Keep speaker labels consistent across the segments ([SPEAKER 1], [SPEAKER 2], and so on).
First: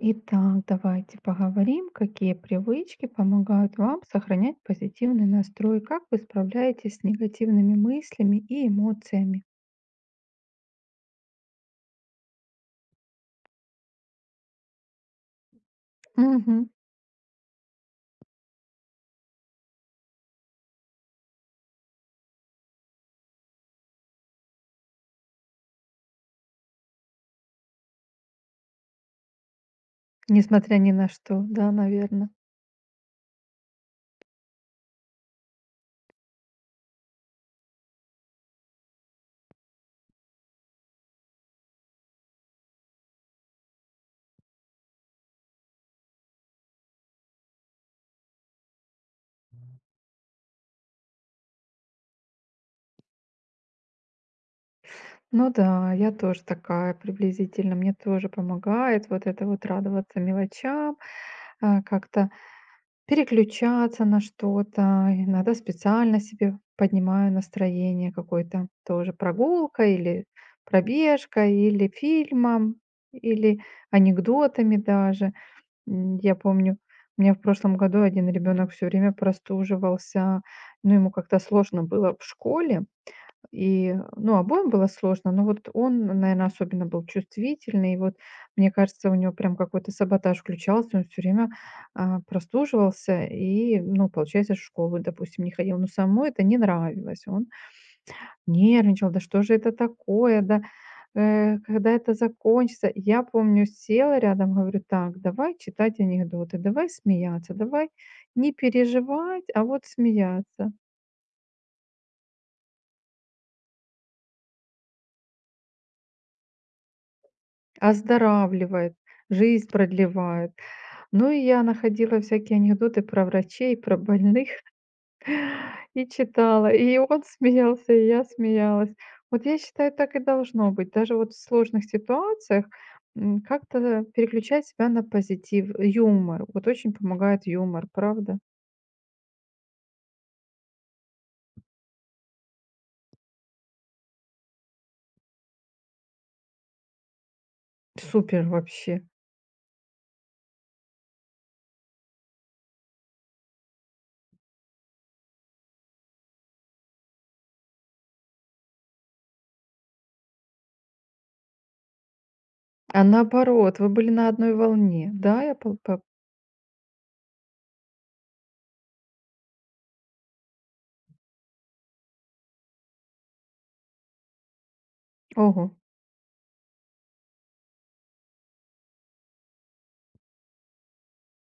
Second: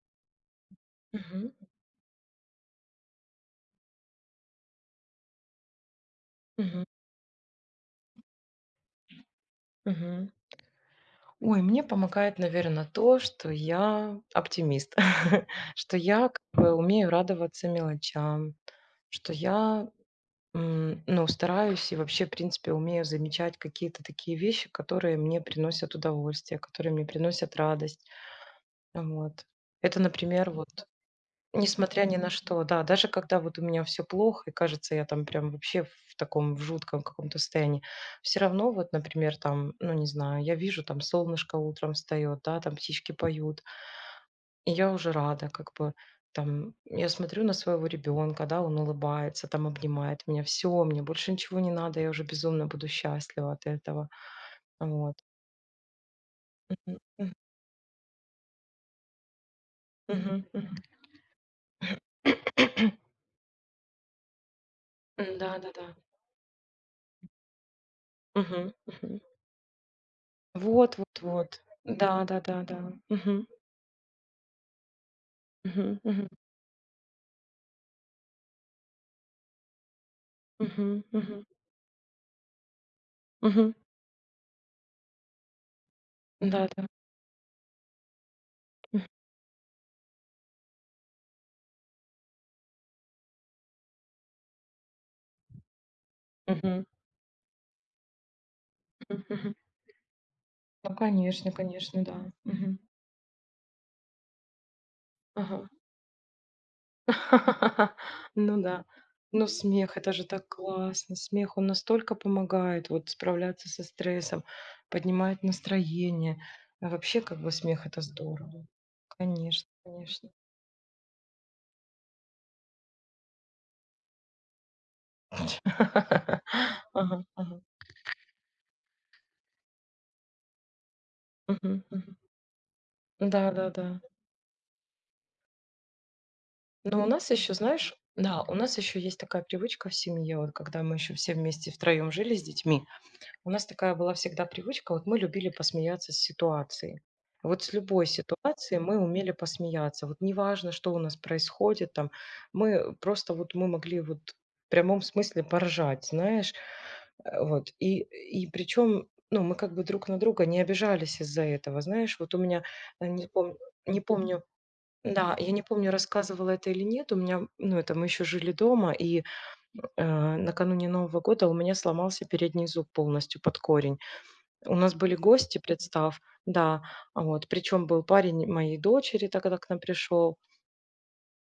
[SPEAKER 1] Итак, давайте
[SPEAKER 2] Мгм,
[SPEAKER 1] поговорим, какие привычки помогают вам сохранять позитивный настрой, как вы
[SPEAKER 2] мгм,
[SPEAKER 1] справляетесь с негативными мыслями и эмоциями.
[SPEAKER 2] мгм. Ой, мне помогает, наверное, то, что я оптимист, что я как
[SPEAKER 1] Мгм.
[SPEAKER 2] бы умею радоваться мелочам, что я, ну, стараюсь и вообще, в принципе, умею замечать какие-то такие вещи, которые мне приносят удовольствие, которые мне приносят радость. Вот. Это, например, вот
[SPEAKER 1] Несмотря ни на что, да,
[SPEAKER 2] несмотря ни на
[SPEAKER 1] наверное.
[SPEAKER 2] что, да. Даже когда вот у меня все плохо и кажется, я там прям вообще в таком, в жутком каком-то состоянии, все равно вот, например, там, ну, не знаю, я вижу, там солнышко утром встает, да, там птички поют, и я уже рада как бы. Там я смотрю на своего ребенка, да, он улыбается, там обнимает меня. Все, мне больше ничего не надо, я уже безумно буду счастлива от этого. Вот.
[SPEAKER 1] Ну да, я тоже такая
[SPEAKER 2] Мгм.
[SPEAKER 1] приблизительно. Мне тоже помогает вот это вот радоваться
[SPEAKER 2] Мгм. Мгм.
[SPEAKER 1] мелочам, как-то переключаться на что-то. Иногда
[SPEAKER 2] Да-да-да.
[SPEAKER 1] специально себе поднимаю настроение, какой-то
[SPEAKER 2] Мгм.
[SPEAKER 1] тоже
[SPEAKER 2] Мгм.
[SPEAKER 1] прогулка, или
[SPEAKER 2] Вот вот
[SPEAKER 1] пробежка,
[SPEAKER 2] вот.
[SPEAKER 1] или
[SPEAKER 2] Да да да
[SPEAKER 1] фильмом,
[SPEAKER 2] да. Мгм.
[SPEAKER 1] или анекдотами даже.
[SPEAKER 2] Мгм. Мгм.
[SPEAKER 1] Я помню, у меня в прошлом году один ребенок все время простуживался, ну,
[SPEAKER 2] Мгм.
[SPEAKER 1] ему как-то
[SPEAKER 2] Мгм.
[SPEAKER 1] сложно было в школе,
[SPEAKER 2] Мгм.
[SPEAKER 1] и, ну, обоим было сложно, но вот он, наверное,
[SPEAKER 2] Да
[SPEAKER 1] особенно
[SPEAKER 2] да.
[SPEAKER 1] был чувствительный. И вот, мне
[SPEAKER 2] М.
[SPEAKER 1] кажется, у него прям какой-то саботаж включался, он все время, прослуживался и, ну, получается, в школу, допустим, не ходил. Но самому это не
[SPEAKER 2] Мгм.
[SPEAKER 1] нравилось. Он нервничал: "Да
[SPEAKER 2] Мгм.
[SPEAKER 1] что
[SPEAKER 2] Мгм.
[SPEAKER 1] же это такое? Да,
[SPEAKER 2] Ну, конечно
[SPEAKER 1] когда
[SPEAKER 2] конечно,
[SPEAKER 1] это
[SPEAKER 2] да. Мгм.
[SPEAKER 1] закончится?" Я помню, села рядом, говорю: "Так, давай
[SPEAKER 2] Ага.
[SPEAKER 1] читать анекдоты, давай смеяться, давай не
[SPEAKER 2] Ну да.
[SPEAKER 1] переживать,
[SPEAKER 2] Ну,
[SPEAKER 1] а вот
[SPEAKER 2] смех — это же так
[SPEAKER 1] смеяться.
[SPEAKER 2] классно. Смех, он настолько помогает вот справляться со стрессом, поднимает настроение. А вообще, как бы, смех — это здорово.
[SPEAKER 1] Оздоравливает,
[SPEAKER 2] Конечно
[SPEAKER 1] жизнь
[SPEAKER 2] конечно.
[SPEAKER 1] продлевает". Ну, и я находила всякие анекдоты про врачей, про больных и читала. И
[SPEAKER 2] Ага
[SPEAKER 1] он
[SPEAKER 2] ага.
[SPEAKER 1] смеялся, и я смеялась. Вот я считаю, так и должно быть. Даже вот в
[SPEAKER 2] Мгм
[SPEAKER 1] сложных
[SPEAKER 2] мгм.
[SPEAKER 1] ситуациях,
[SPEAKER 2] Да да да.
[SPEAKER 1] как-то переключать себя на позитив. Юмор. Вот очень
[SPEAKER 2] Но у нас
[SPEAKER 1] помогает
[SPEAKER 2] еще,
[SPEAKER 1] юмор,
[SPEAKER 2] знаешь,
[SPEAKER 1] правда?
[SPEAKER 2] да, у нас еще есть такая привычка в семье, вот когда мы еще все вместе втроем жили с детьми, у нас такая была всегда привычка, вот мы любили посмеяться с ситуации. Вот с любой
[SPEAKER 1] Супер
[SPEAKER 2] ситуации мы
[SPEAKER 1] вообще.
[SPEAKER 2] умели посмеяться. Вот неважно, что у нас происходит там, мы просто вот мы могли вот в прямом смысле поржать, знаешь, вот. И причем, ну, мы как бы друг на друга не обижались из-за этого, знаешь, вот у меня,
[SPEAKER 1] А
[SPEAKER 2] не помню,
[SPEAKER 1] наоборот, вы
[SPEAKER 2] не
[SPEAKER 1] были на
[SPEAKER 2] помню,
[SPEAKER 1] одной волне.
[SPEAKER 2] да,
[SPEAKER 1] Да,
[SPEAKER 2] я
[SPEAKER 1] я
[SPEAKER 2] не
[SPEAKER 1] пол
[SPEAKER 2] помню,
[SPEAKER 1] по
[SPEAKER 2] рассказывала это или нет. У меня, ну, это мы еще жили дома, и накануне Нового года у меня сломался передний зуб полностью под корень. У нас были гости,
[SPEAKER 1] ого,
[SPEAKER 2] представь, да, а вот. Причем был парень моей дочери, тогда к нам пришел.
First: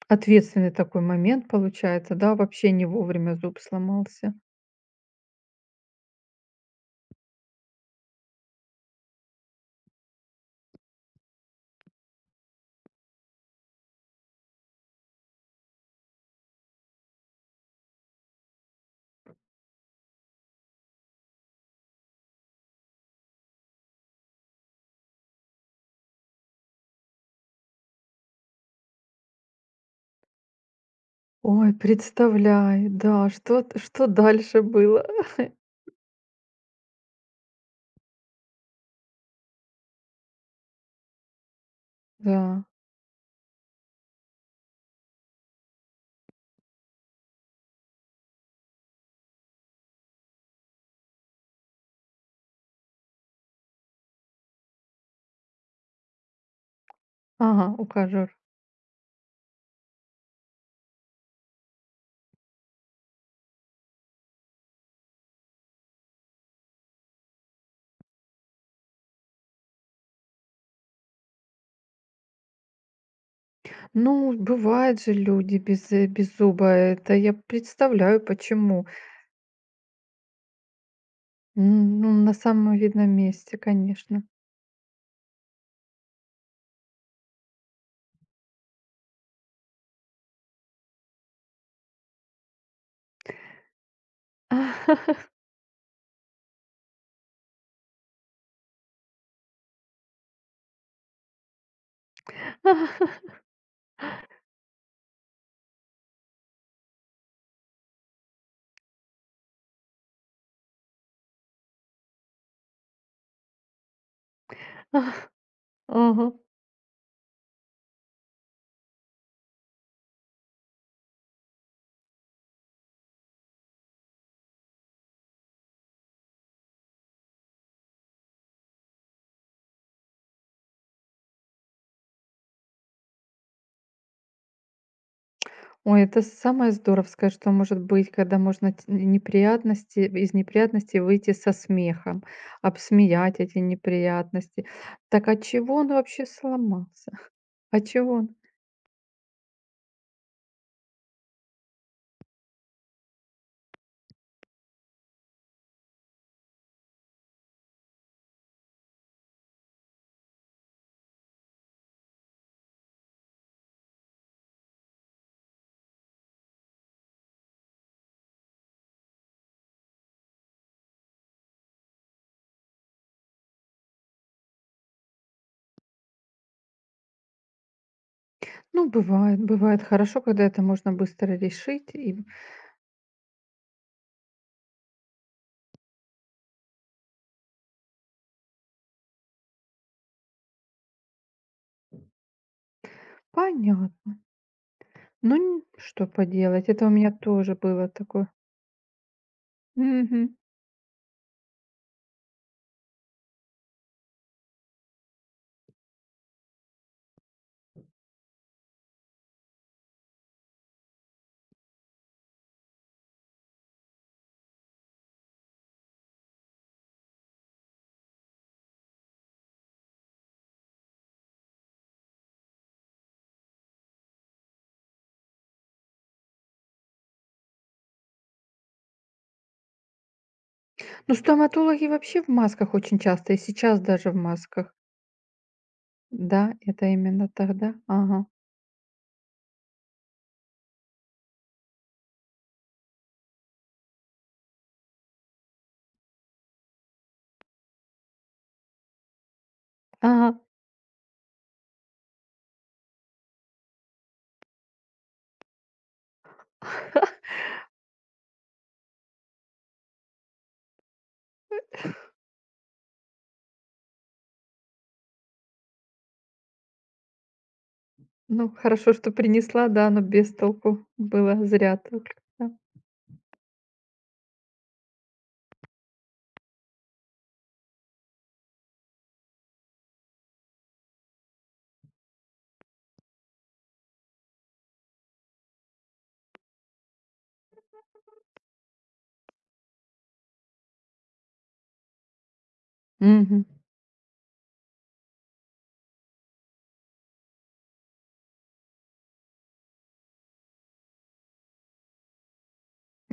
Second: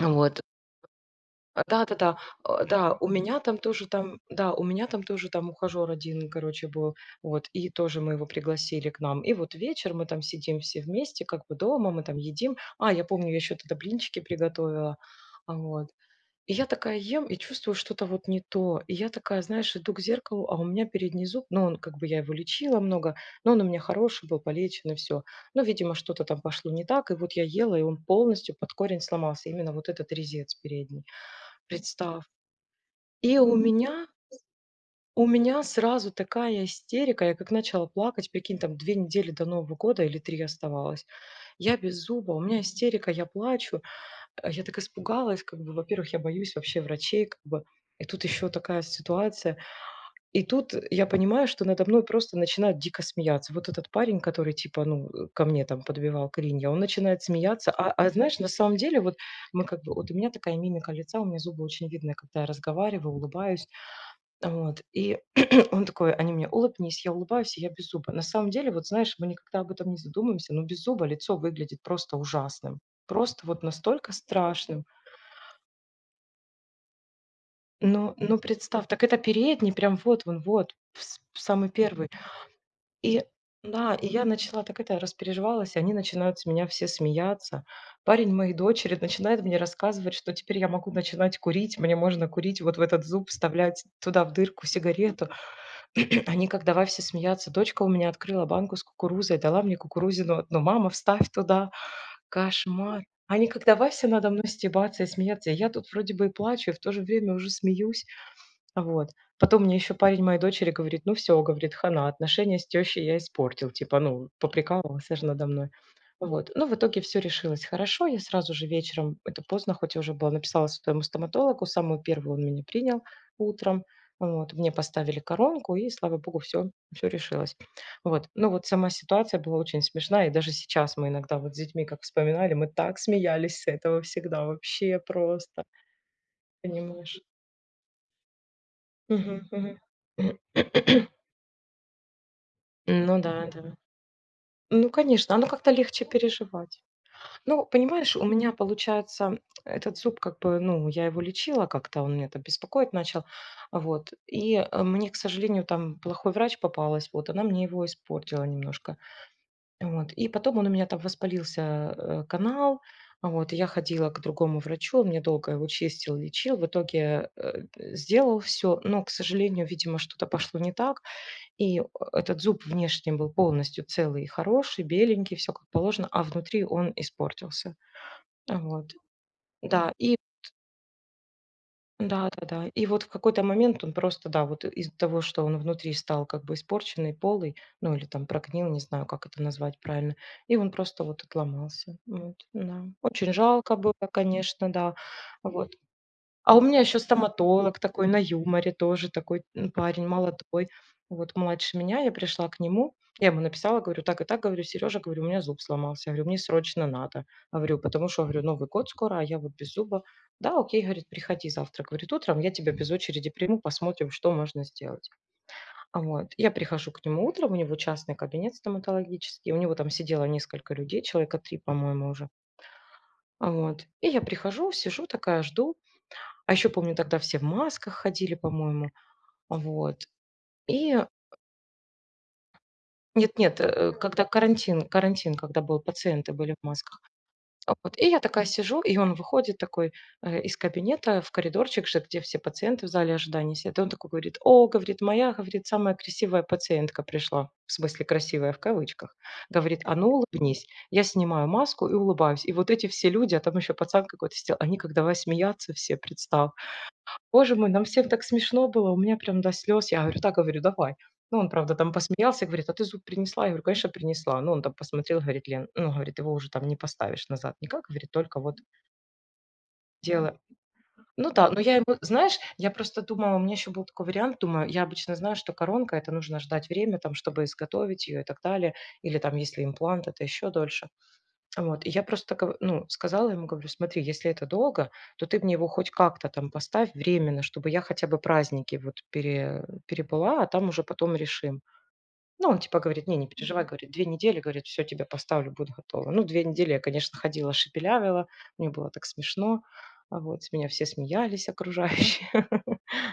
[SPEAKER 2] Вот.
[SPEAKER 1] ответственный такой момент
[SPEAKER 2] А, да, да,
[SPEAKER 1] получается,
[SPEAKER 2] да,
[SPEAKER 1] да,
[SPEAKER 2] а,
[SPEAKER 1] вообще не
[SPEAKER 2] да, у
[SPEAKER 1] вовремя
[SPEAKER 2] меня там
[SPEAKER 1] зуб
[SPEAKER 2] тоже там,
[SPEAKER 1] сломался.
[SPEAKER 2] да, у меня там тоже там ухажер один, короче, был, вот, и тоже мы его пригласили к нам. И вот вечер мы там сидим все вместе, как бы дома, мы там едим. А, я помню, я еще тогда блинчики приготовила. А вот. И я такая ем и чувствую что-то вот не то. И я такая, знаешь, иду к зеркалу, а у меня передний зуб, ну, он как бы я его лечила много, но он у меня хороший был, полечен и все. Но, видимо, что-то там пошло не так, и вот я ела, и он полностью под корень сломался, именно вот этот резец передний,
[SPEAKER 1] Ой,
[SPEAKER 2] представь.
[SPEAKER 1] представляю, да,
[SPEAKER 2] И у
[SPEAKER 1] что
[SPEAKER 2] Мгм.
[SPEAKER 1] т что
[SPEAKER 2] Меня,
[SPEAKER 1] дальше было?
[SPEAKER 2] у меня сразу такая истерика, я как начала плакать, прикинь, там две недели до Нового года или три оставалось, я без зуба, у меня
[SPEAKER 1] Да.
[SPEAKER 2] истерика, я плачу. А я так испугалась, как бы, во-первых, я боюсь вообще врачей, как бы, и тут еще такая ситуация. И тут я понимаю, что надо мной просто начинают дико смеяться. Вот этот парень, который типа, ну, ко мне там подбивал клинья, он начинает
[SPEAKER 1] Ага,
[SPEAKER 2] смеяться. А
[SPEAKER 1] ухажёр.
[SPEAKER 2] знаешь, на самом деле, вот мы как бы, вот у меня такая мимика лица, у меня зубы очень видны, когда я разговариваю, улыбаюсь. Вот. И он такой, они мне, улыбнись, я улыбаюсь, и я без зуба. На самом деле, вот знаешь, мы никогда об этом не задумываемся, но без зуба лицо выглядит просто ужасным. Просто вот настолько
[SPEAKER 1] Ну,
[SPEAKER 2] страшным.
[SPEAKER 1] бывают же люди без без зуба. Это я представляю,
[SPEAKER 2] Но
[SPEAKER 1] почему.
[SPEAKER 2] представь, так это передний, прям вот он, вот, вс
[SPEAKER 1] Н
[SPEAKER 2] самый первый.
[SPEAKER 1] ну, на самом видном
[SPEAKER 2] И
[SPEAKER 1] месте,
[SPEAKER 2] да, и
[SPEAKER 1] конечно.
[SPEAKER 2] я начала так это распереживалась, и они начинают с меня все смеяться. Парень моей дочери начинает мне рассказывать, что теперь я могу начинать курить, мне можно курить вот в этот зуб, вставлять туда в дырку сигарету. Они как давай все смеяться. Дочка у меня открыла банку с кукурузой, дала мне кукурузину одну: "Мама, вставь туда". Кошмар. Они как давай все надо мной стебаться и смеяться. Я тут вроде бы и плачу, и в то же время уже смеюсь. Вот. Потом мне еще парень моей дочери говорит: "Ну все, говорит, — хана, отношения с тещей я испортил". Типа, ну, поприкалывался же надо мной.
[SPEAKER 1] Ага.
[SPEAKER 2] Вот. Ну, в итоге все решилось хорошо. Я сразу же вечером, это поздно, хоть и уже было, написала своему стоматологу. Самую первую он меня принял утром. Вот. Мне поставили коронку, и, слава богу, все, все решилось. Вот. Ну, вот сама ситуация была очень смешная. И даже сейчас мы иногда вот с детьми как вспоминали, мы так смеялись с этого всегда, вообще просто,
[SPEAKER 1] Ой, это самое
[SPEAKER 2] понимаешь?
[SPEAKER 1] здоровское, что может быть, когда можно ть
[SPEAKER 2] Мгм, мгм.
[SPEAKER 1] неприятности из неприятностей выйти со смехом,
[SPEAKER 2] Ну
[SPEAKER 1] обсмеять
[SPEAKER 2] да,
[SPEAKER 1] эти
[SPEAKER 2] да.
[SPEAKER 1] неприятности.
[SPEAKER 2] Ну,
[SPEAKER 1] Так
[SPEAKER 2] конечно,
[SPEAKER 1] от
[SPEAKER 2] оно как-то
[SPEAKER 1] чего он
[SPEAKER 2] легче
[SPEAKER 1] вообще
[SPEAKER 2] переживать.
[SPEAKER 1] сломался?
[SPEAKER 2] Ну,
[SPEAKER 1] От чего
[SPEAKER 2] понимаешь, у
[SPEAKER 1] он?
[SPEAKER 2] меня получается этот зуб как бы, ну, я его лечила как-то, он меня там беспокоить начал, вот. И мне, к сожалению, там плохой врач попалась, вот, она мне его испортила немножко, вот. И потом он у меня там воспалился канал, а вот, и я ходила к другому врачу, он мне долго его чистил, лечил, в итоге сделал все, но, к сожалению, видимо, что-то пошло не так, и этот зуб внешне был полностью целый и хороший, беленький, все как положено, а внутри он испортился.
[SPEAKER 1] Ну,
[SPEAKER 2] Вот.
[SPEAKER 1] бывает, бывает
[SPEAKER 2] Да, и
[SPEAKER 1] хорошо, когда это можно быстро решить, и
[SPEAKER 2] да-да-да. И вот в какой-то момент он просто, да, вот из-за того, что он внутри стал как бы испорченный, полый, ну, или там прогнил, не знаю, как это назвать правильно, и он просто вот отломался. Вот, да. Очень жалко
[SPEAKER 1] понятно.
[SPEAKER 2] было, конечно, да.
[SPEAKER 1] Ну,
[SPEAKER 2] Вот.
[SPEAKER 1] что
[SPEAKER 2] А у
[SPEAKER 1] поделать,
[SPEAKER 2] меня
[SPEAKER 1] это у
[SPEAKER 2] еще
[SPEAKER 1] меня тоже
[SPEAKER 2] стоматолог
[SPEAKER 1] было
[SPEAKER 2] такой на
[SPEAKER 1] такое.
[SPEAKER 2] юморе, тоже такой, парень
[SPEAKER 1] Мгм.
[SPEAKER 2] молодой, вот младше меня. Я пришла к нему, я ему написала, говорю: "Так и так, — говорю, — Сережа, — говорю, — у меня зуб сломался, — говорю, — мне срочно надо, — говорю, — потому что, — говорю, — Новый год скоро, а я вот без зуба". "Да, окей, — говорит, — приходи завтра, — говорит, — утром, я тебя без очереди приму, посмотрим, что можно сделать". А вот я прихожу к нему утром, у него частный кабинет стоматологический, у него там сидело несколько людей, человека 3, по-моему, уже. А вот и я прихожу, сижу такая, жду. А еще помню, тогда все в масках ходили, по-моему. Вот. И
[SPEAKER 1] Ну, стоматологи вообще в масках очень часто, и
[SPEAKER 2] нет-нет,
[SPEAKER 1] сейчас даже в
[SPEAKER 2] когда
[SPEAKER 1] масках.
[SPEAKER 2] карантин, когда был, пациенты были
[SPEAKER 1] Да,
[SPEAKER 2] в
[SPEAKER 1] это
[SPEAKER 2] масках.
[SPEAKER 1] именно
[SPEAKER 2] А
[SPEAKER 1] тогда.
[SPEAKER 2] вот. И я
[SPEAKER 1] Ага.
[SPEAKER 2] такая сижу, и он выходит такой, из кабинета в коридорчик же, где все пациенты в зале ожидания сидят. И он такой говорит: "О, говорит, моя, говорит, самая красивая пациентка пришла". В смысле, красивая в кавычках. Говорит: "А ну
[SPEAKER 1] Ага.
[SPEAKER 2] улыбнись". Я снимаю маску и улыбаюсь. И вот эти все люди, а там еще пацан какой-то сидел, они как давай смеяться все, представь. Боже мой, нам всем так смешно было, у меня прям до слез. Я говорю: так говорю, "давай". Ну, он, правда, там посмеялся, говорит: "А ты зуб принесла?" Я говорю: "Конечно, принесла". Ну, он там посмотрел, говорит: "Лен, ну, говорит, его уже там не поставишь назад никак". Говорит: "Только
[SPEAKER 1] Ну,
[SPEAKER 2] вот
[SPEAKER 1] хорошо, что принесла, да, но без
[SPEAKER 2] дело".
[SPEAKER 1] толку
[SPEAKER 2] Ну
[SPEAKER 1] было,
[SPEAKER 2] да, но я
[SPEAKER 1] зря
[SPEAKER 2] ему,
[SPEAKER 1] только.
[SPEAKER 2] знаешь,
[SPEAKER 1] Да.
[SPEAKER 2] я просто думала, у меня еще был такой вариант, думаю, я обычно знаю, что коронка — это нужно ждать время, там, чтобы изготовить ее и так далее, или там, если имплант, это еще дольше. Вот, и я просто, ну, сказала ему, говорю, смотри, если это долго, то ты мне его хоть как-то там поставь временно, чтобы я хотя бы праздники вот перебыла, а там уже потом решим. Ну, он типа говорит, не, не
[SPEAKER 1] Мгм.
[SPEAKER 2] переживай, говорит, две недели, говорит, все тебе поставлю, будет готово. Ну, две недели я, конечно, ходила, шепелявила, мне было так смешно, а вот, с меня все смеялись окружающие.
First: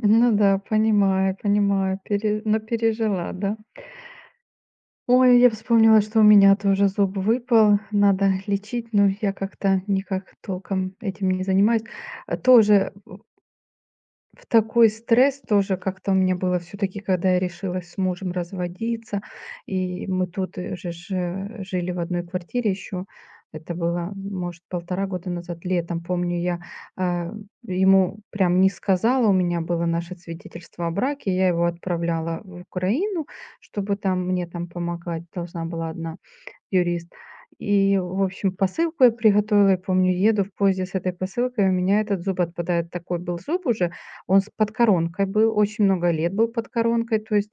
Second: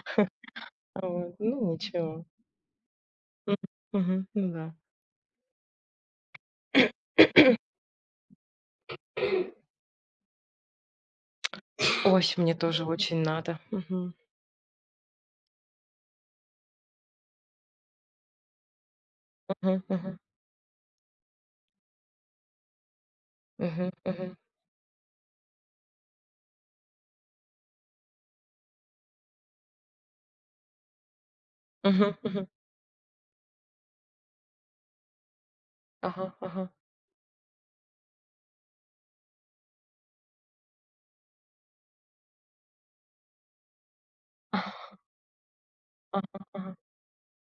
[SPEAKER 1] Ну да,
[SPEAKER 2] Вот,
[SPEAKER 1] понимаю,
[SPEAKER 2] ну,
[SPEAKER 1] понимаю,
[SPEAKER 2] ничего.
[SPEAKER 1] но пережила,
[SPEAKER 2] М,
[SPEAKER 1] да.
[SPEAKER 2] мгм, ну, да.
[SPEAKER 1] Ой, я вспомнила, что у меня тоже зуб выпал, надо лечить, но я как-то никак толком этим не занимаюсь.
[SPEAKER 2] Ой, мне тоже
[SPEAKER 1] Тоже
[SPEAKER 2] очень надо. Мгм,
[SPEAKER 1] в такой стресс тоже как-то у меня было, все таки, когда я решилась с мужем разводиться,
[SPEAKER 2] мгм,
[SPEAKER 1] и
[SPEAKER 2] мгм,
[SPEAKER 1] мы тут, же ж, жили в одной квартире еще. Это
[SPEAKER 2] мгм,
[SPEAKER 1] было,
[SPEAKER 2] мгм,
[SPEAKER 1] может, 1,5 года назад, летом. Помню, я, а, ему прям не сказала, у меня было наше свидетельство о браке, я его
[SPEAKER 2] мгм,
[SPEAKER 1] отправляла
[SPEAKER 2] мгм.
[SPEAKER 1] в Украину, чтобы там мне там помогать должна была одна.
[SPEAKER 2] Ага, ага.
[SPEAKER 1] Юрист. И, в общем, посылку я приготовила. Я помню, еду в поезде с этой посылкой, у меня этот зуб отпадает. Такой был зуб уже, он с подкоронкой был, очень много лет
[SPEAKER 2] Ага,
[SPEAKER 1] был под
[SPEAKER 2] ага.
[SPEAKER 1] коронкой. То есть,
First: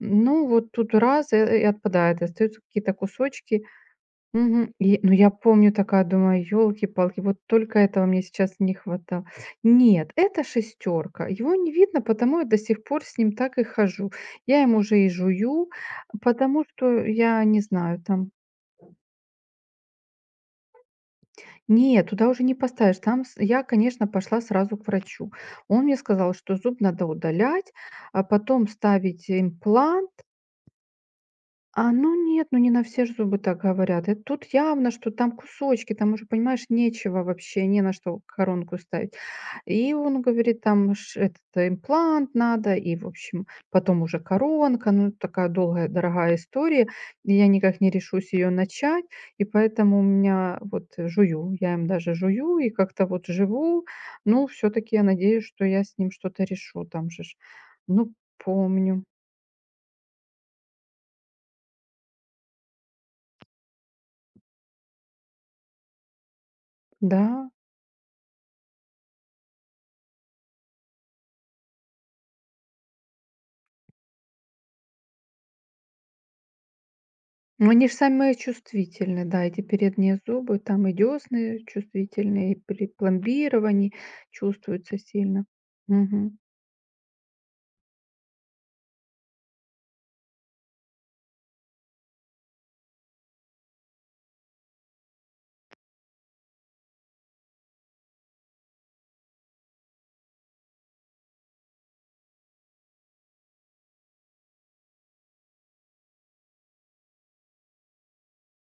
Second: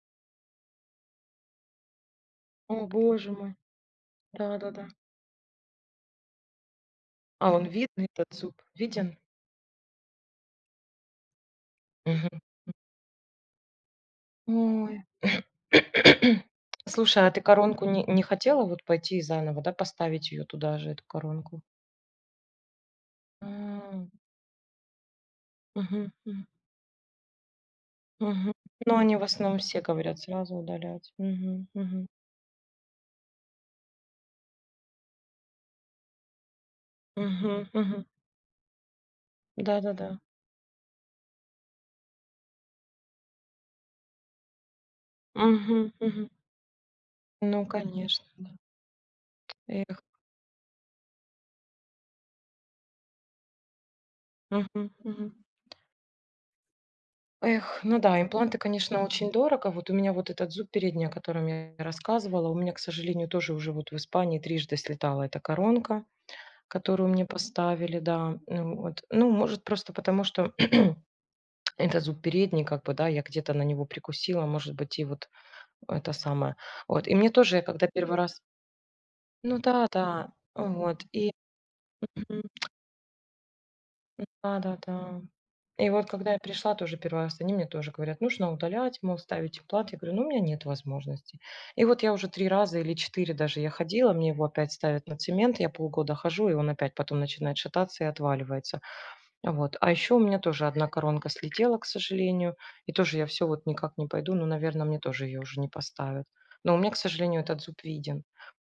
[SPEAKER 1] ну, вот тут раз, и отпадает, остаются
[SPEAKER 2] О,
[SPEAKER 1] какие-то
[SPEAKER 2] боже мой.
[SPEAKER 1] кусочки. Мгм.
[SPEAKER 2] Да-да-да.
[SPEAKER 1] И, ну, я помню, такая думаю, елки палки, вот
[SPEAKER 2] А он
[SPEAKER 1] только этого
[SPEAKER 2] видный,
[SPEAKER 1] мне
[SPEAKER 2] этот
[SPEAKER 1] сейчас
[SPEAKER 2] зуб?
[SPEAKER 1] не
[SPEAKER 2] Виден?
[SPEAKER 1] хватало. Нет, это шестерка. Его не видно, потому
[SPEAKER 2] Мгм.
[SPEAKER 1] я до сих пор с ним так и хожу. Я им уже
[SPEAKER 2] Ой.
[SPEAKER 1] и жую, потому что
[SPEAKER 2] Слушай, а ты
[SPEAKER 1] я не
[SPEAKER 2] коронку
[SPEAKER 1] знаю,
[SPEAKER 2] не
[SPEAKER 1] там.
[SPEAKER 2] хотела вот пойти и заново, да, поставить ее туда же, эту коронку?
[SPEAKER 1] Нет, туда уже не поставишь. Там с я, конечно,
[SPEAKER 2] М.
[SPEAKER 1] пошла сразу к врачу. Он мне
[SPEAKER 2] Мгм,
[SPEAKER 1] сказал,
[SPEAKER 2] м,
[SPEAKER 1] что зуб надо удалять, а
[SPEAKER 2] мгм.
[SPEAKER 1] потом
[SPEAKER 2] Ну, они в
[SPEAKER 1] ставить
[SPEAKER 2] основном все
[SPEAKER 1] имплант.
[SPEAKER 2] говорят сразу удалять. Мгм, мгм.
[SPEAKER 1] Ну нет, ну не на все ж зубы так говорят. И тут явно, что там кусочки, там уже, понимаешь, нечего вообще,
[SPEAKER 2] Мгм,
[SPEAKER 1] не на
[SPEAKER 2] мгм.
[SPEAKER 1] что коронку ставить. И
[SPEAKER 2] Да-да-да.
[SPEAKER 1] он говорит, там ш этот имплант надо, и, в общем, потом уже коронка. Ну, такая
[SPEAKER 2] Мгм,
[SPEAKER 1] долгая,
[SPEAKER 2] мгм.
[SPEAKER 1] дорогая история. И я
[SPEAKER 2] Ну,
[SPEAKER 1] никак не
[SPEAKER 2] конечно,
[SPEAKER 1] решусь
[SPEAKER 2] да.
[SPEAKER 1] ее начать. И
[SPEAKER 2] Эх.
[SPEAKER 1] поэтому у меня вот жую, я им даже жую и как-то вот живу. Ну, все
[SPEAKER 2] Мгм,
[SPEAKER 1] таки я
[SPEAKER 2] мгм.
[SPEAKER 1] надеюсь, что я с ним что-то решу. Там же ж,
[SPEAKER 2] Эх, ну
[SPEAKER 1] ну,
[SPEAKER 2] да, импланты, конечно,
[SPEAKER 1] помню,
[SPEAKER 2] очень дорого. Вот у меня вот этот зуб передний, о котором я рассказывала, у меня, к сожалению, тоже уже вот в Испании трижды слетала эта коронка, которую мне
[SPEAKER 1] да.
[SPEAKER 2] поставили, да. Ну, вот. Ну может, просто потому, что это зуб передний, как бы, да, я где-то на него прикусила, может быть, и вот это самое. Вот. И мне тоже, я
[SPEAKER 1] Но
[SPEAKER 2] когда
[SPEAKER 1] они же
[SPEAKER 2] первый
[SPEAKER 1] самые
[SPEAKER 2] раз...
[SPEAKER 1] чувствительные, да,
[SPEAKER 2] Ну
[SPEAKER 1] эти
[SPEAKER 2] да,
[SPEAKER 1] передние
[SPEAKER 2] да,
[SPEAKER 1] зубы, там и
[SPEAKER 2] вот. И
[SPEAKER 1] дёсны чувствительные, и при пломбировании чувствуются
[SPEAKER 2] да-да-да.
[SPEAKER 1] сильно.
[SPEAKER 2] И вот когда я
[SPEAKER 1] Мгм.
[SPEAKER 2] пришла тоже 1 раз, они мне тоже говорят: "Нужно удалять, мол, ставить имплант". Я говорю: "Ну, у меня нет возможности". И вот я уже 3 раза или 4 даже я ходила, мне его опять ставят на цемент, я полгода хожу, и он опять потом начинает шататься и отваливается. Вот. А еще у меня тоже одна коронка слетела, к сожалению, и тоже я все вот никак не пойду, ну, наверное, мне тоже ее уже не поставят. Но у меня, к сожалению, этот зуб виден.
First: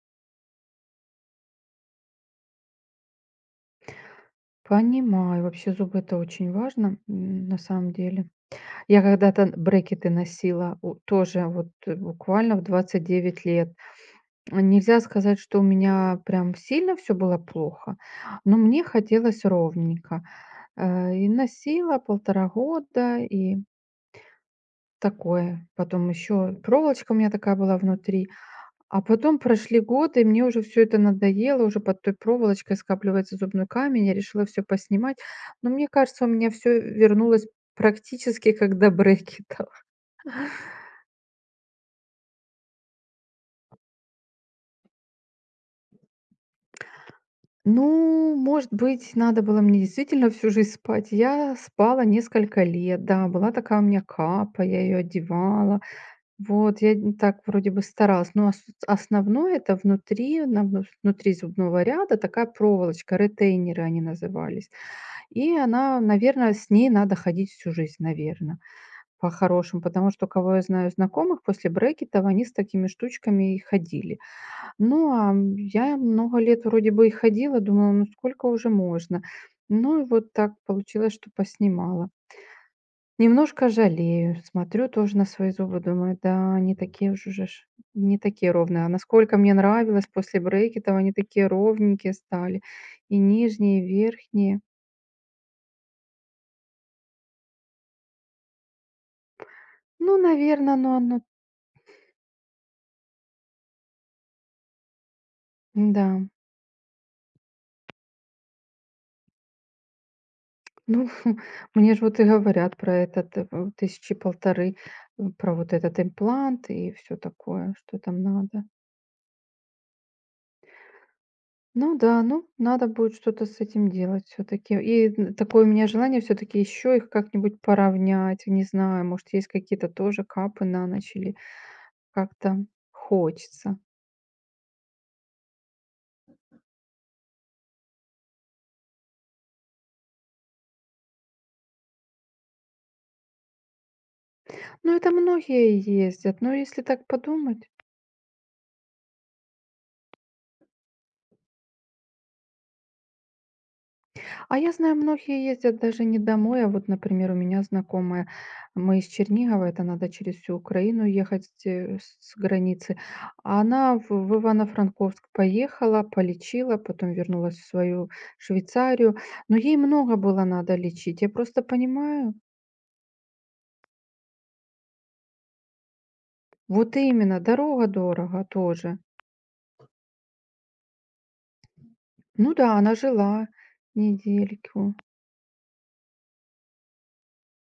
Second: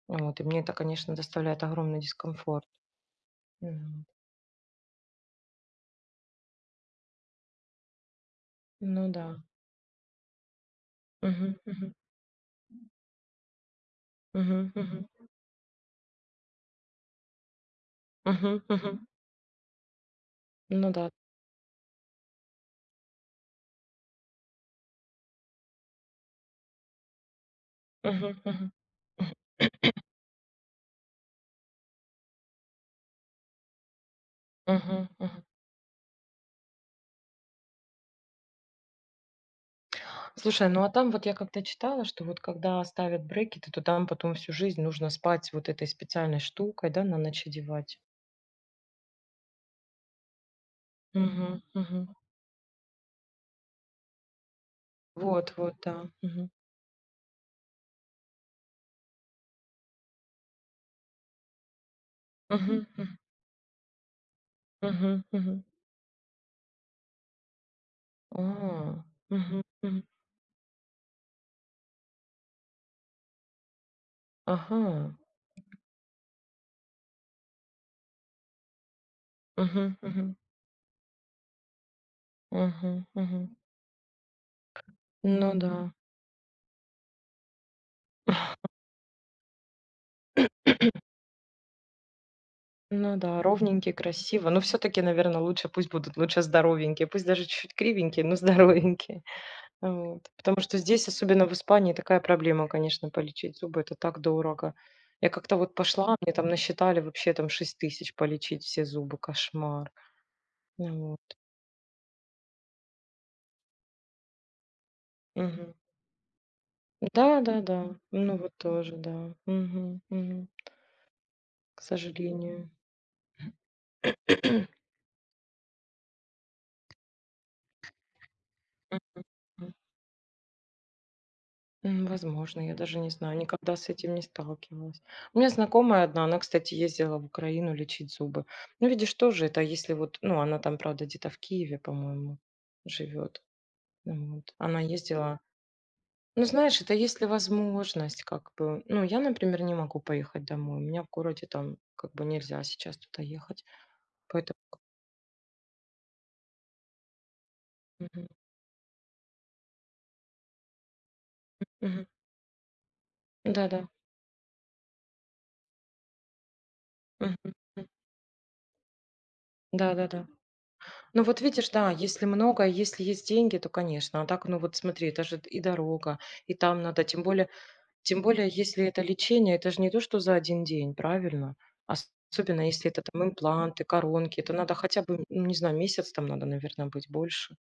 [SPEAKER 2] Вот. И мне это, конечно, доставляет огромный дискомфорт. М.
[SPEAKER 1] Понимаю, вообще зубы — это очень важно, на самом деле. Я
[SPEAKER 2] Ну да.
[SPEAKER 1] когда-то брекеты носила, у тоже
[SPEAKER 2] Мгм,
[SPEAKER 1] вот,
[SPEAKER 2] мгм.
[SPEAKER 1] буквально в 29 лет.
[SPEAKER 2] Мгм,
[SPEAKER 1] Нельзя
[SPEAKER 2] мгм.
[SPEAKER 1] сказать, что у меня прям сильно все было плохо, но
[SPEAKER 2] Мгм,
[SPEAKER 1] мне
[SPEAKER 2] мгм.
[SPEAKER 1] хотелось ровненько.
[SPEAKER 2] Ну да.
[SPEAKER 1] И носила 1,5 года, и такое. Потом еще проволочка у меня такая была внутри.
[SPEAKER 2] Мгм, мгм,
[SPEAKER 1] А потом прошли годы, и мне уже все это надоело, уже под той проволочкой скапливается зубной камень. Я решила все
[SPEAKER 2] мгм,
[SPEAKER 1] поснимать.
[SPEAKER 2] мгм.
[SPEAKER 1] Но мне кажется, у меня все вернулось практически как до брекетов.
[SPEAKER 2] Слушай, ну а там вот я как-то читала, что вот когда ставят брекеты, то там потом всю жизнь нужно спать вот этой специальной штукой, да, на ночь одевать.
[SPEAKER 1] Ну, может быть, надо было мне действительно всю жизнь спать. Я
[SPEAKER 2] Мгм, мгм.
[SPEAKER 1] спала несколько лет, да, была такая у меня капа, я ее
[SPEAKER 2] Вот, вот,
[SPEAKER 1] одевала.
[SPEAKER 2] да. Мгм.
[SPEAKER 1] Вот, я н так вроде бы старалась. Но ос основное — это внутри, на внут внутри зубного ряда такая
[SPEAKER 2] Мгм,
[SPEAKER 1] проволочка,
[SPEAKER 2] мгм,
[SPEAKER 1] ретейнеры они назывались.
[SPEAKER 2] мгм,
[SPEAKER 1] И
[SPEAKER 2] мгм.
[SPEAKER 1] она, наверное, с ней надо ходить всю жизнь,
[SPEAKER 2] А,
[SPEAKER 1] наверное,
[SPEAKER 2] мгм,
[SPEAKER 1] по-хорошему,
[SPEAKER 2] мгм.
[SPEAKER 1] потому что, кого я знаю знакомых, после брекетов они с такими штучками и ходили.
[SPEAKER 2] Ага.
[SPEAKER 1] Ну, я много лет вроде бы и ходила, думала, ну сколько уже можно?
[SPEAKER 2] Мгм,
[SPEAKER 1] Ну и вот
[SPEAKER 2] мгм,
[SPEAKER 1] так получилось, что поснимала.
[SPEAKER 2] мгм, мгм.
[SPEAKER 1] Немножко жалею, смотрю тоже на
[SPEAKER 2] Ну
[SPEAKER 1] свои зубы,
[SPEAKER 2] да.
[SPEAKER 1] думаю, да, не такие уж уже же ж, не такие ровные. А насколько мне нравилось после брекетов, они такие ровненькие стали,
[SPEAKER 2] Ну
[SPEAKER 1] и
[SPEAKER 2] да,
[SPEAKER 1] нижние, и
[SPEAKER 2] ровненькие, красиво. Но
[SPEAKER 1] верхние.
[SPEAKER 2] все-таки, наверное, лучше пусть будут лучше здоровенькие, пусть даже чуть-чуть кривенькие, но здоровенькие.
[SPEAKER 1] Ну,
[SPEAKER 2] Вот. Потому
[SPEAKER 1] наверное,
[SPEAKER 2] что
[SPEAKER 1] но
[SPEAKER 2] здесь,
[SPEAKER 1] оно
[SPEAKER 2] особенно в Испании, такая проблема, конечно, полечить зубы. Это так дорого. Я как-то вот пошла,
[SPEAKER 1] да.
[SPEAKER 2] мне там насчитали вообще там 6 тысяч полечить все зубы. Кошмар.
[SPEAKER 1] Ну,
[SPEAKER 2] Ну вот.
[SPEAKER 1] мне же вот и говорят про этот, в 1500, про
[SPEAKER 2] Мгм.
[SPEAKER 1] вот этот имплант и все
[SPEAKER 2] Да, да,
[SPEAKER 1] такое,
[SPEAKER 2] да.
[SPEAKER 1] что там
[SPEAKER 2] Ну вот
[SPEAKER 1] надо.
[SPEAKER 2] тоже, да. Мгм, мгм. К
[SPEAKER 1] Ну да, ну,
[SPEAKER 2] сожалению.
[SPEAKER 1] надо будет что-то с этим делать все таки. И н такое у меня желание все таки еще их как-нибудь поравнять. Не знаю,
[SPEAKER 2] Мгм,
[SPEAKER 1] может, есть
[SPEAKER 2] мгм.
[SPEAKER 1] какие-то тоже капы на ночь, или
[SPEAKER 2] Возможно,
[SPEAKER 1] как-то
[SPEAKER 2] я даже не знаю, никогда
[SPEAKER 1] хочется.
[SPEAKER 2] с этим не сталкивалась. У меня знакомая одна, она, кстати, ездила в Украину лечить зубы. Ну, видишь, тоже это, а если вот, ну, она там, правда, где-то в Киеве, по-моему, живет. Вот. Она
[SPEAKER 1] Ну, это
[SPEAKER 2] ездила.
[SPEAKER 1] многие ездят,
[SPEAKER 2] Ну,
[SPEAKER 1] но
[SPEAKER 2] знаешь,
[SPEAKER 1] если
[SPEAKER 2] это
[SPEAKER 1] так
[SPEAKER 2] если
[SPEAKER 1] подумать.
[SPEAKER 2] возможность, как бы. Ну, я, например, не могу поехать домой. У меня в городе там как бы нельзя сейчас туда ехать. Поэтому.
[SPEAKER 1] А я знаю, многие ездят даже не домой, а вот, например, у меня
[SPEAKER 2] Мгм.
[SPEAKER 1] знакомая, мы из Чернигова, это надо через всю Украину ехать
[SPEAKER 2] Мгм.
[SPEAKER 1] с границы. А
[SPEAKER 2] Да-да.
[SPEAKER 1] она в Ивано-Франковск поехала, полечила, потом
[SPEAKER 2] Мгм.
[SPEAKER 1] вернулась в
[SPEAKER 2] М.
[SPEAKER 1] свою Швейцарию. Но ей много
[SPEAKER 2] Да-да-да.
[SPEAKER 1] было надо лечить,
[SPEAKER 2] Ну
[SPEAKER 1] я
[SPEAKER 2] вот
[SPEAKER 1] просто
[SPEAKER 2] видишь, да, если
[SPEAKER 1] понимаю.
[SPEAKER 2] много, если есть деньги, то, конечно. А так, ну вот смотри, это же и дорога, и там
[SPEAKER 1] Вот
[SPEAKER 2] надо,
[SPEAKER 1] именно, дорога
[SPEAKER 2] тем
[SPEAKER 1] дорого
[SPEAKER 2] более, если
[SPEAKER 1] тоже.
[SPEAKER 2] это лечение, это же не то, что за один день, правильно?
[SPEAKER 1] Ну
[SPEAKER 2] Особенно
[SPEAKER 1] да,
[SPEAKER 2] если
[SPEAKER 1] она
[SPEAKER 2] это там
[SPEAKER 1] жила
[SPEAKER 2] импланты, коронки, это надо
[SPEAKER 1] недельку.
[SPEAKER 2] хотя бы, ну, не знаю, месяц там надо, наверное, быть больше.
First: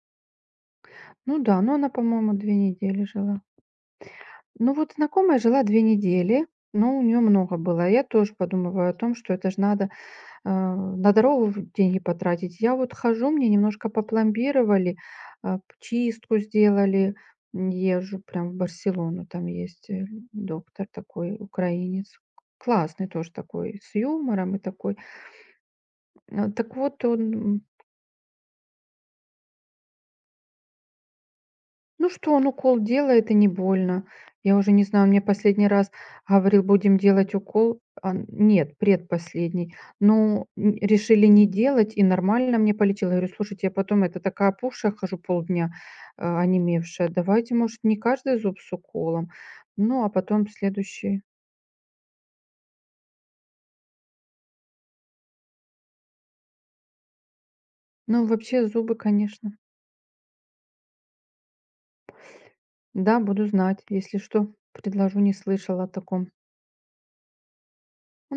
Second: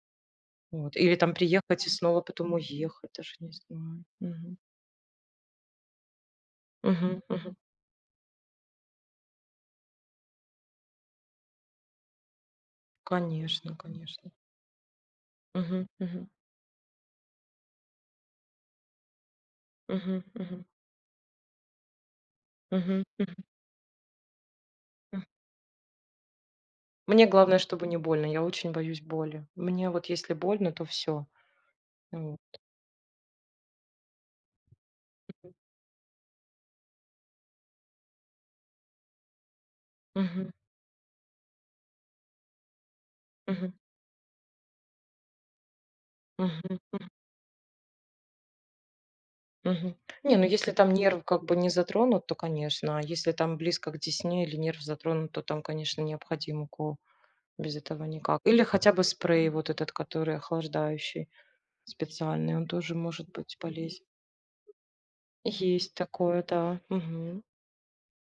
[SPEAKER 2] Вот. Или там
[SPEAKER 1] Ну да, но
[SPEAKER 2] приехать
[SPEAKER 1] она,
[SPEAKER 2] и снова
[SPEAKER 1] по-моему,
[SPEAKER 2] потом
[SPEAKER 1] 2 недели
[SPEAKER 2] уехать, даже
[SPEAKER 1] жила.
[SPEAKER 2] не знаю. Мгм.
[SPEAKER 1] Ну вот знакомая жила 2 недели, но у нее
[SPEAKER 2] Мгм, мгм.
[SPEAKER 1] много было. Я тоже подумываю о том, что это же надо, на дорогу деньги потратить. Я вот хожу, мне
[SPEAKER 2] Конечно,
[SPEAKER 1] немножко
[SPEAKER 2] конечно.
[SPEAKER 1] попломбировали,
[SPEAKER 2] Мгм, мгм,
[SPEAKER 1] чистку сделали. Езжу прям в Барселону, там есть,
[SPEAKER 2] мгм, мгм,
[SPEAKER 1] доктор такой украинец.
[SPEAKER 2] мгм,
[SPEAKER 1] Классный тоже
[SPEAKER 2] мгм,
[SPEAKER 1] такой, с юмором и такой.
[SPEAKER 2] мгм.
[SPEAKER 1] Так вот
[SPEAKER 2] Мне главное,
[SPEAKER 1] он.
[SPEAKER 2] чтобы не больно. Я очень боюсь боли. Мне вот если больно, то все.
[SPEAKER 1] Ну, что
[SPEAKER 2] Вот.
[SPEAKER 1] он укол делает и не больно. Я уже не знаю, он мне последний раз говорил: "Будем делать укол". Нет, предпоследний. Ну,
[SPEAKER 2] Мгм,
[SPEAKER 1] н решили не делать, и нормально мне полетело. Я говорю: "Слушайте,
[SPEAKER 2] мгм,
[SPEAKER 1] я потом это такая опухшая хожу полдня,
[SPEAKER 2] мгм, мгм,
[SPEAKER 1] онемевшая. Давайте, может, не каждый зуб с уколом".
[SPEAKER 2] мгм.
[SPEAKER 1] Ну, а
[SPEAKER 2] Не, ну
[SPEAKER 1] потом
[SPEAKER 2] если там нерв
[SPEAKER 1] следующий.
[SPEAKER 2] как бы не затронут, то конечно. А если там близко к десне или нерв затронут, то там, конечно, необходим укол. Без этого
[SPEAKER 1] Ну,
[SPEAKER 2] никак. Или
[SPEAKER 1] вообще
[SPEAKER 2] хотя
[SPEAKER 1] зубы,
[SPEAKER 2] бы спрей
[SPEAKER 1] конечно.
[SPEAKER 2] вот этот, который охлаждающий. Специальный, он тоже
[SPEAKER 1] Да,
[SPEAKER 2] может
[SPEAKER 1] буду
[SPEAKER 2] быть
[SPEAKER 1] знать.
[SPEAKER 2] полезен.
[SPEAKER 1] Если что, предложу, не слышала о
[SPEAKER 2] Есть
[SPEAKER 1] таком.
[SPEAKER 2] такое, да. Мгм.